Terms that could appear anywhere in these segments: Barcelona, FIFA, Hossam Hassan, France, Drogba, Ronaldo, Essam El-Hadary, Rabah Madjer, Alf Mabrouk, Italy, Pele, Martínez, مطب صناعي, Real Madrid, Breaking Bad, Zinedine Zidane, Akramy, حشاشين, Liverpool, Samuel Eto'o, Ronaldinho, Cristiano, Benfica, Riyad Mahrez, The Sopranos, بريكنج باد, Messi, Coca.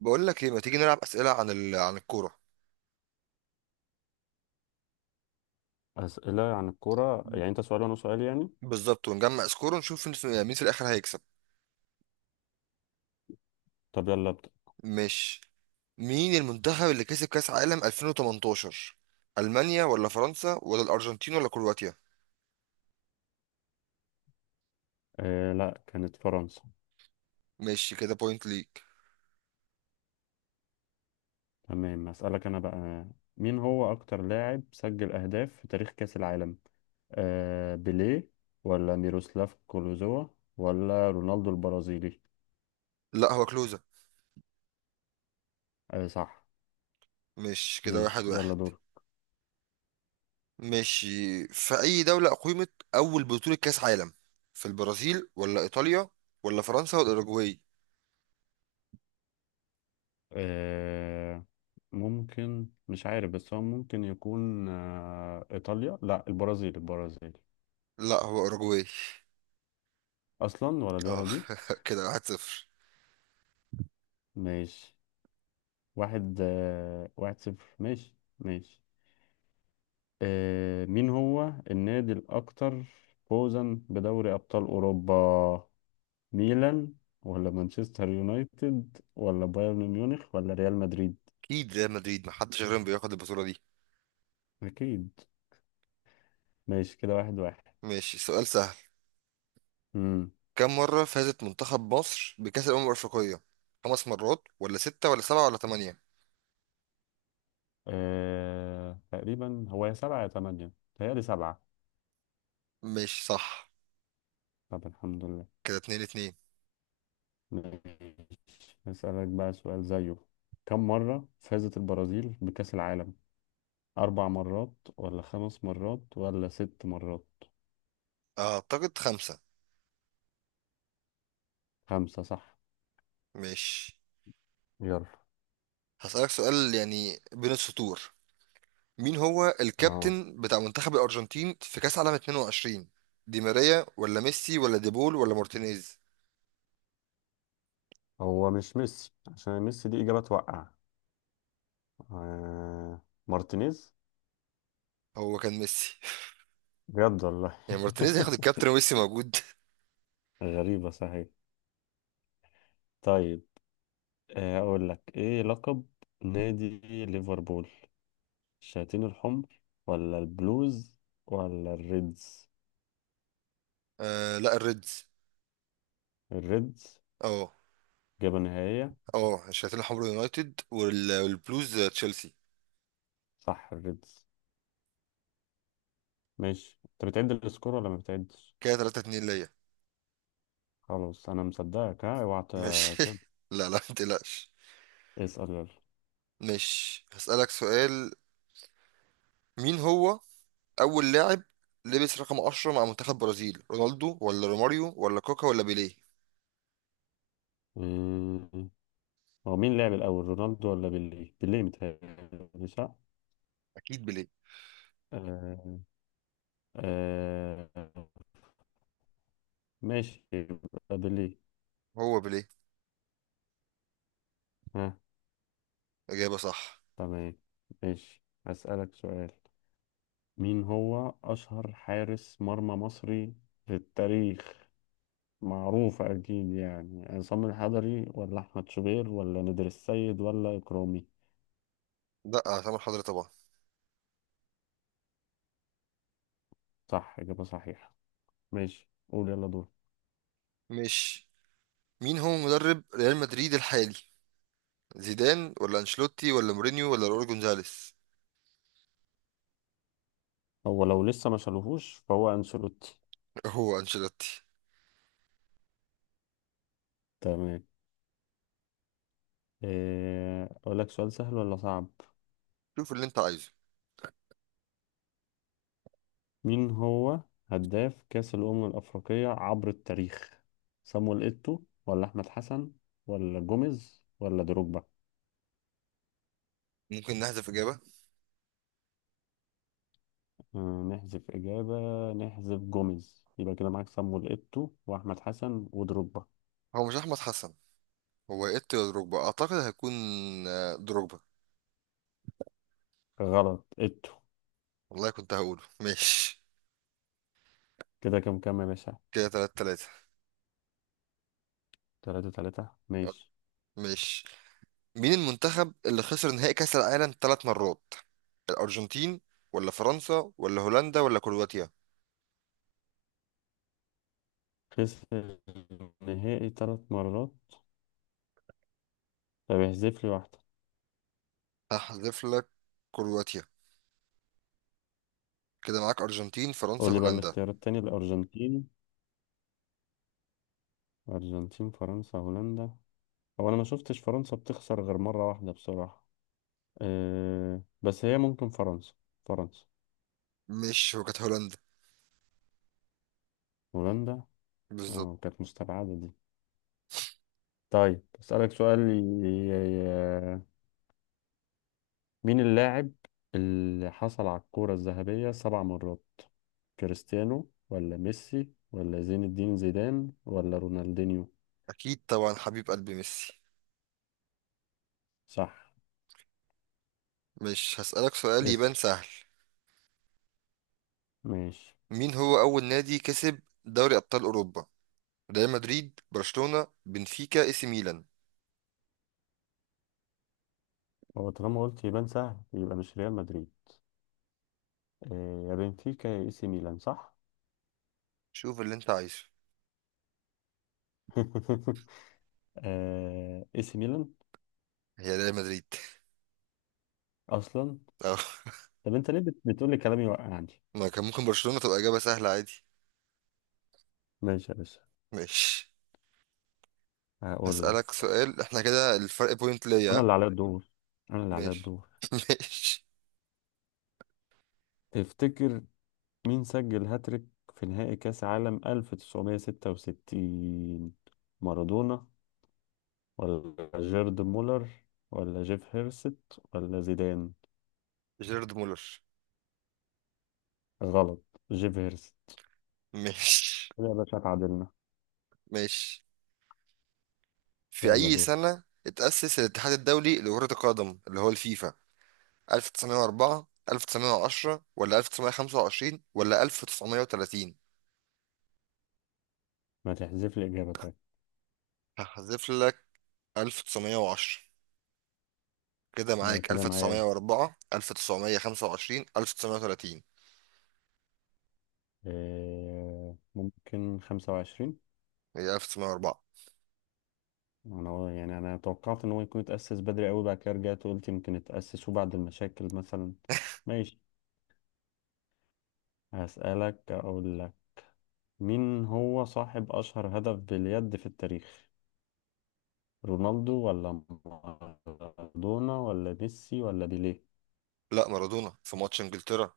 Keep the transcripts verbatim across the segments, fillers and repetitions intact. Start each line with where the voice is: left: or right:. right: بقول لك ايه، ما تيجي نلعب اسئله عن ال... عن الكوره.
left: أسئلة عن الكورة، يعني أنت سؤال وأنا سؤال يعني.
right: بالظبط، ونجمع سكور ونشوف نس- مين في الاخر هيكسب.
left: طب يلا أبدأ.
right: مش مين المنتخب اللي كسب كاس عالم ألفين وثمانية عشر؟ المانيا ولا فرنسا ولا الارجنتين ولا كرواتيا؟
left: آه لا، كانت فرنسا.
right: ماشي، كده بوينت ليك.
left: تمام، أسألك أنا بقى. مين هو أكتر لاعب سجل أهداف في تاريخ كأس العالم، آه بيليه ولا ميروسلاف كلوزوا ولا رونالدو البرازيلي؟
right: لا، هو كلوزة.
left: آه صح.
right: مش كده، واحد
left: ماشي يلا
right: واحد.
left: دور.
right: ماشي، في اي دوله اقيمت اول بطوله كاس عالم؟ في البرازيل ولا ايطاليا ولا فرنسا ولا اوروجواي؟
left: آه ممكن، مش عارف، بس هو ممكن يكون آه إيطاليا، لا البرازيل، البرازيل.
right: لا، هو اوروجواي.
left: أصلا ولا دي ولا
right: اه،
left: دي.
right: كده واحد صفر.
left: ماشي. واحد آه، واحد صفر. ماشي ماشي. آه، مين هو النادي الأكثر فوزا بدوري أبطال أوروبا؟ ميلان ولا مانشستر يونايتد ولا بايرن ميونخ ولا ريال مدريد؟
right: اكيد ريال مدريد، محدش غيرهم بياخد البطوله.
left: أكيد. ماشي كده واحد واحد.
right: ماشي، سؤال سهل.
left: مم.
right: كم مرة فازت منتخب مصر بكأس الأمم الأفريقية؟ خمس مرات ولا ستة ولا سبعة ولا تمانية؟
left: آه، تقريبا هو يا سبعة يا تمانية، تهيألي سبعة.
right: ماشي صح،
left: طب الحمد لله.
right: كده اتنين اتنين.
left: ماشي، هسألك بقى سؤال زيه. كم مرة فازت البرازيل بكأس العالم؟ أربع مرات ولا خمس مرات ولا ست مرات؟
right: أعتقد خمسة.
left: خمسة صح.
right: ماشي،
left: يلا.
right: هسألك سؤال يعني بين السطور. مين هو
left: اه،
right: الكابتن بتاع منتخب الأرجنتين في كأس عالم اتنين وعشرين؟ دي ماريا ولا ميسي ولا ديبول ولا مارتينيز؟
left: هو مش ميسي، عشان ميسي دي إجابة توقع. آه. مارتينيز.
right: هو كان ميسي.
left: بجد والله.
right: يعني مارتينيز هياخد الكابتن وميسي موجود؟
left: غريبة صحيح. طيب آه، أقول لك إيه لقب نادي ليفربول؟ الشياطين الحمر ولا البلوز ولا الريدز؟
right: آه لا، الريدز.
left: الريدز.
right: اه،
left: إجابة نهائية.
right: اه الشياطين الحمر يونايتد وال- والبلوز تشيلسي.
left: صح الريدز. ماشي، أنت بتعد السكور ولا ما بتعدش؟
right: كده ثلاثة اتنين ليا.
left: خلاص انا مصدقك، ها اوعى
right: ماشي،
left: ت- كده.
right: لا لا ما تقلقش.
left: اسأل يلا.
right: ماشي، هسألك سؤال. مين هو أول لاعب لبس رقم عشرة مع منتخب برازيل؟ رونالدو ولا روماريو ولا كوكا ولا بيليه؟
left: مم. هو مين لعب الاول، رونالدو ولا بيليه؟ بيليه متهيألي صح.
right: أكيد بيليه.
left: آه. آه. ماشي يبقى بيليه.
right: هو بيليه،
left: ها.
right: إجابة صح.
left: تمام. ماشي، اسألك سؤال. مين هو اشهر حارس مرمى مصري في التاريخ؟ معروف اكيد يعني، عصام الحضري ولا احمد شوبير ولا نادر السيد ولا اكرامي؟
right: لا، سامح حضرتك طبعا.
left: صح، اجابة صحيحة. ماشي، قول يلا دور.
right: ماشي، مين هو مدرب ريال مدريد الحالي؟ زيدان ولا أنشيلوتي ولا مورينيو ولا راؤول جونزاليس؟
left: هو لو لسه ما شالوهوش فهو أنشيلوتي.
right: هو أنشيلوتي.
left: تمام. إيه، أقول لك سؤال سهل ولا صعب؟
right: شوف اللي أنت عايزه.
left: مين هو هداف كأس الأمم الأفريقية عبر التاريخ؟ صامويل إيتو ولا أحمد حسن ولا جوميز ولا دروجبا؟
right: ممكن نحذف إجابة.
left: آه، نحذف إجابة. نحذف جوميز، يبقى كده معاك صامويل إيتو وأحمد حسن ودروجبا.
right: هو مش أحمد حسن، هو إيه، دروجبا أعتقد هيكون. آه، دروجبا.
left: غلط، إيتو.
right: والله كنت هقوله. ماشي،
left: كده كام كام يا باشا؟
right: كده تلات تلاتة.
left: تلاتة تلاتة ماشي.
right: ماشي، مين المنتخب اللي خسر نهائي كأس العالم تلات مرات؟ الأرجنتين ولا فرنسا ولا هولندا ولا كرواتيا؟
left: خسر النهائي تلات مرات. طب احذف لي واحدة.
right: هحذف لك كرواتيا، كده معاك أرجنتين فرنسا
left: قول لي بقى
right: هولندا.
left: الاختيار التاني، الأرجنتين، أرجنتين فرنسا هولندا. هو أنا ما شفتش فرنسا بتخسر غير مرة واحدة بصراحة. أه، بس هي ممكن فرنسا. فرنسا.
right: مش هو كانت هولندا.
left: هولندا.
right: بالظبط.
left: اه كانت مستبعدة دي. طيب أسألك سؤال ي- ي- مين اللاعب اللي حصل على الكرة الذهبية سبع مرات؟ كريستيانو ولا ميسي ولا زين الدين زيدان ولا رونالدينيو؟
right: أكيد طبعا، حبيب قلبي ميسي.
left: صح.
right: مش هسألك سؤال يبان
left: اسأل.
right: سهل.
left: ماشي.
right: مين هو أول نادي كسب دوري أبطال أوروبا؟ ريال مدريد، برشلونة، بنفيكا، إي سي ميلان؟
left: هو طالما قلت يبان سهل يبقى مش ريال مدريد. آه، يا بنفيكا يا اي سي ميلان، صح؟
right: شوف اللي أنت عايزه.
left: آه، اي سي ميلان.
right: هي ريال مدريد.
left: اصلا. طب انت ليه بت- بتقول لي كلامي واقع عندي؟
right: ما كان ممكن برشلونة تبقى إجابة سهلة عادي.
left: ماشي يا باشا.
right: ماشي،
left: هقول لك.
right: هسألك سؤال. احنا كده الفرق بوينت ليا،
left: انا
right: ها؟
left: اللي عليا الدور، انا اللي عليا
right: ماشي،
left: الدور.
right: ماشي.
left: تفتكر مين سجل هاتريك في نهائي كاس عالم ألف وتسعمية وستة وستين؟ مارادونا ولا جيرد مولر ولا جيف هيرست ولا زيدان؟
right: جيرارد مولر.
left: غلط، جيف هيرست.
right: ماشي،
left: كده يا باشا اتعادلنا.
right: ماشي. في
left: يلا
right: أي
left: دور.
right: سنة اتأسس الاتحاد الدولي لكرة القدم اللي هو الفيفا؟ ألف وتسعمية وأربعة، ألف وتسعمية وعشرة ولا ألف وتسعمية وخمسة وعشرين ولا ألف وتسعمائة وثلاثين؟
left: ما تحذف لي اجابه طيب.
right: هحذف لك ألف وتسعمية وعشرة، كده
left: يبقى
right: معاك
left: كده معايا.
right: ألف وتسعمائة وأربعة ألف وتسعمائة وخمسة وعشرين ألف وتسعمية وتلاتين.
left: آه، ممكن خمسة وعشرين.
right: هي ألف وتسعمية وأربعة.
left: أنا هو- يعني أنا توقعت إن هو يكون اتأسس بدري أوي، بعد كده رجعت وقلت يمكن اتأسسوا بعد المشاكل مثلا. ماشي. هسألك، أقول لك، مين هو صاحب أشهر هدف باليد في التاريخ؟ رونالدو ولا مارادونا ولا ميسي ولا بيليه؟
right: لا، مارادونا في ماتش انجلترا.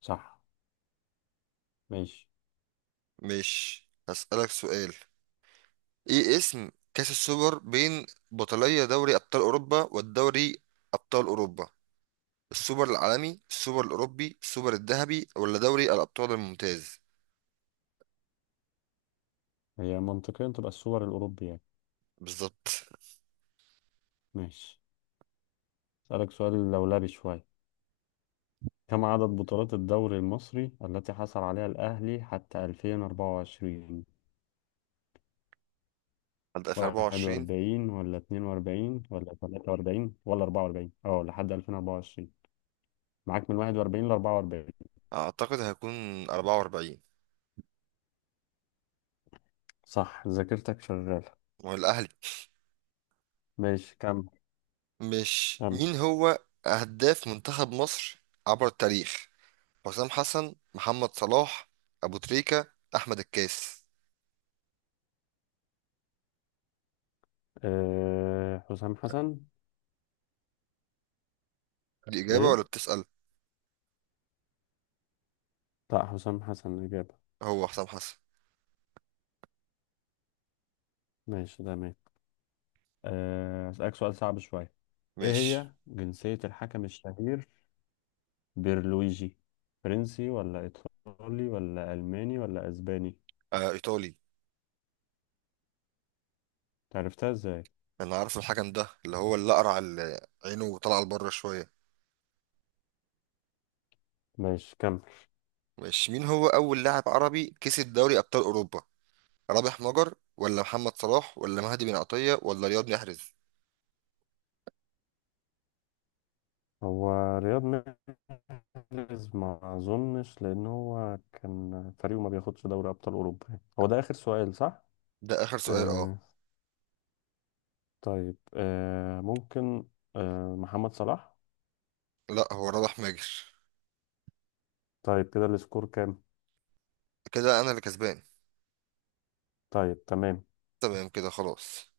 left: صح. ماشي.
right: مش هسألك سؤال. ايه اسم كأس السوبر بين بطلية دوري أبطال أوروبا والدوري أبطال أوروبا؟ السوبر العالمي، السوبر الأوروبي، السوبر الذهبي ولا دوري الأبطال الممتاز؟
left: هي منطقيا تبقى السوبر الأوروبي يعني.
right: بالظبط.
left: ماشي. أسألك سؤال لولبي شوية. كم عدد بطولات الدوري المصري التي حصل عليها الأهلي حتى ألفين وأربعة وعشرين؟
right: هبدأ في أربعة وعشرين.
left: واحد وأربعين ولا اتنين وأربعين ولا تلاتة وأربعين ولا أربعة وأربعين؟ اه لحد ألفين وأربعة وعشرين. معاك من واحد وأربعين ل أربعة وأربعين.
right: أعتقد هيكون أربعة وأربعين.
left: صح، ذاكرتك شغالة.
right: والأهلي.
left: ماشي كم.
right: مش
left: كم.
right: مين هو هداف منتخب مصر عبر التاريخ؟ حسام حسن، محمد صلاح، أبو تريكة، أحمد الكاس؟
left: أه حسام حسن.
right: دي إجابة
left: ايه.
right: ولا بتسأل؟
left: لا حسام حسن الإجابة.
right: هو حسام حسن.
left: ماشي تمام. أه، أسألك سؤال صعب شوية. ايه
right: ماشي.
left: هي جنسية الحكم الشهير بيرلويجي؟ فرنسي ولا ايطالي ولا الماني ولا اسباني؟
right: آه، ايطالي.
left: عرفتها ازاي؟
right: انا عارف الحكم ده اللي هو الاقرع، اللي اقرع ال- عينه طالعه لبره شويه.
left: ماشي كمل.
right: ماشي، مين هو اول لاعب عربي كسب دوري ابطال اوروبا؟ رابح مجر ولا محمد صلاح ولا مهدي بن عطيه ولا رياض محرز؟
left: هو رياض محرز ما اظنش، لان هو كان فريقه ما بياخدش دوري ابطال اوروبا يعني. هو ده اخر سؤال صح؟
right: ده اخر سؤال، اه.
left: آه. طيب آه ممكن. آه محمد صلاح.
right: لا، هو رابح ماجر.
left: طيب كده السكور كام؟
right: كده انا اللي كسبان.
left: طيب تمام.
right: تمام، كده خلاص.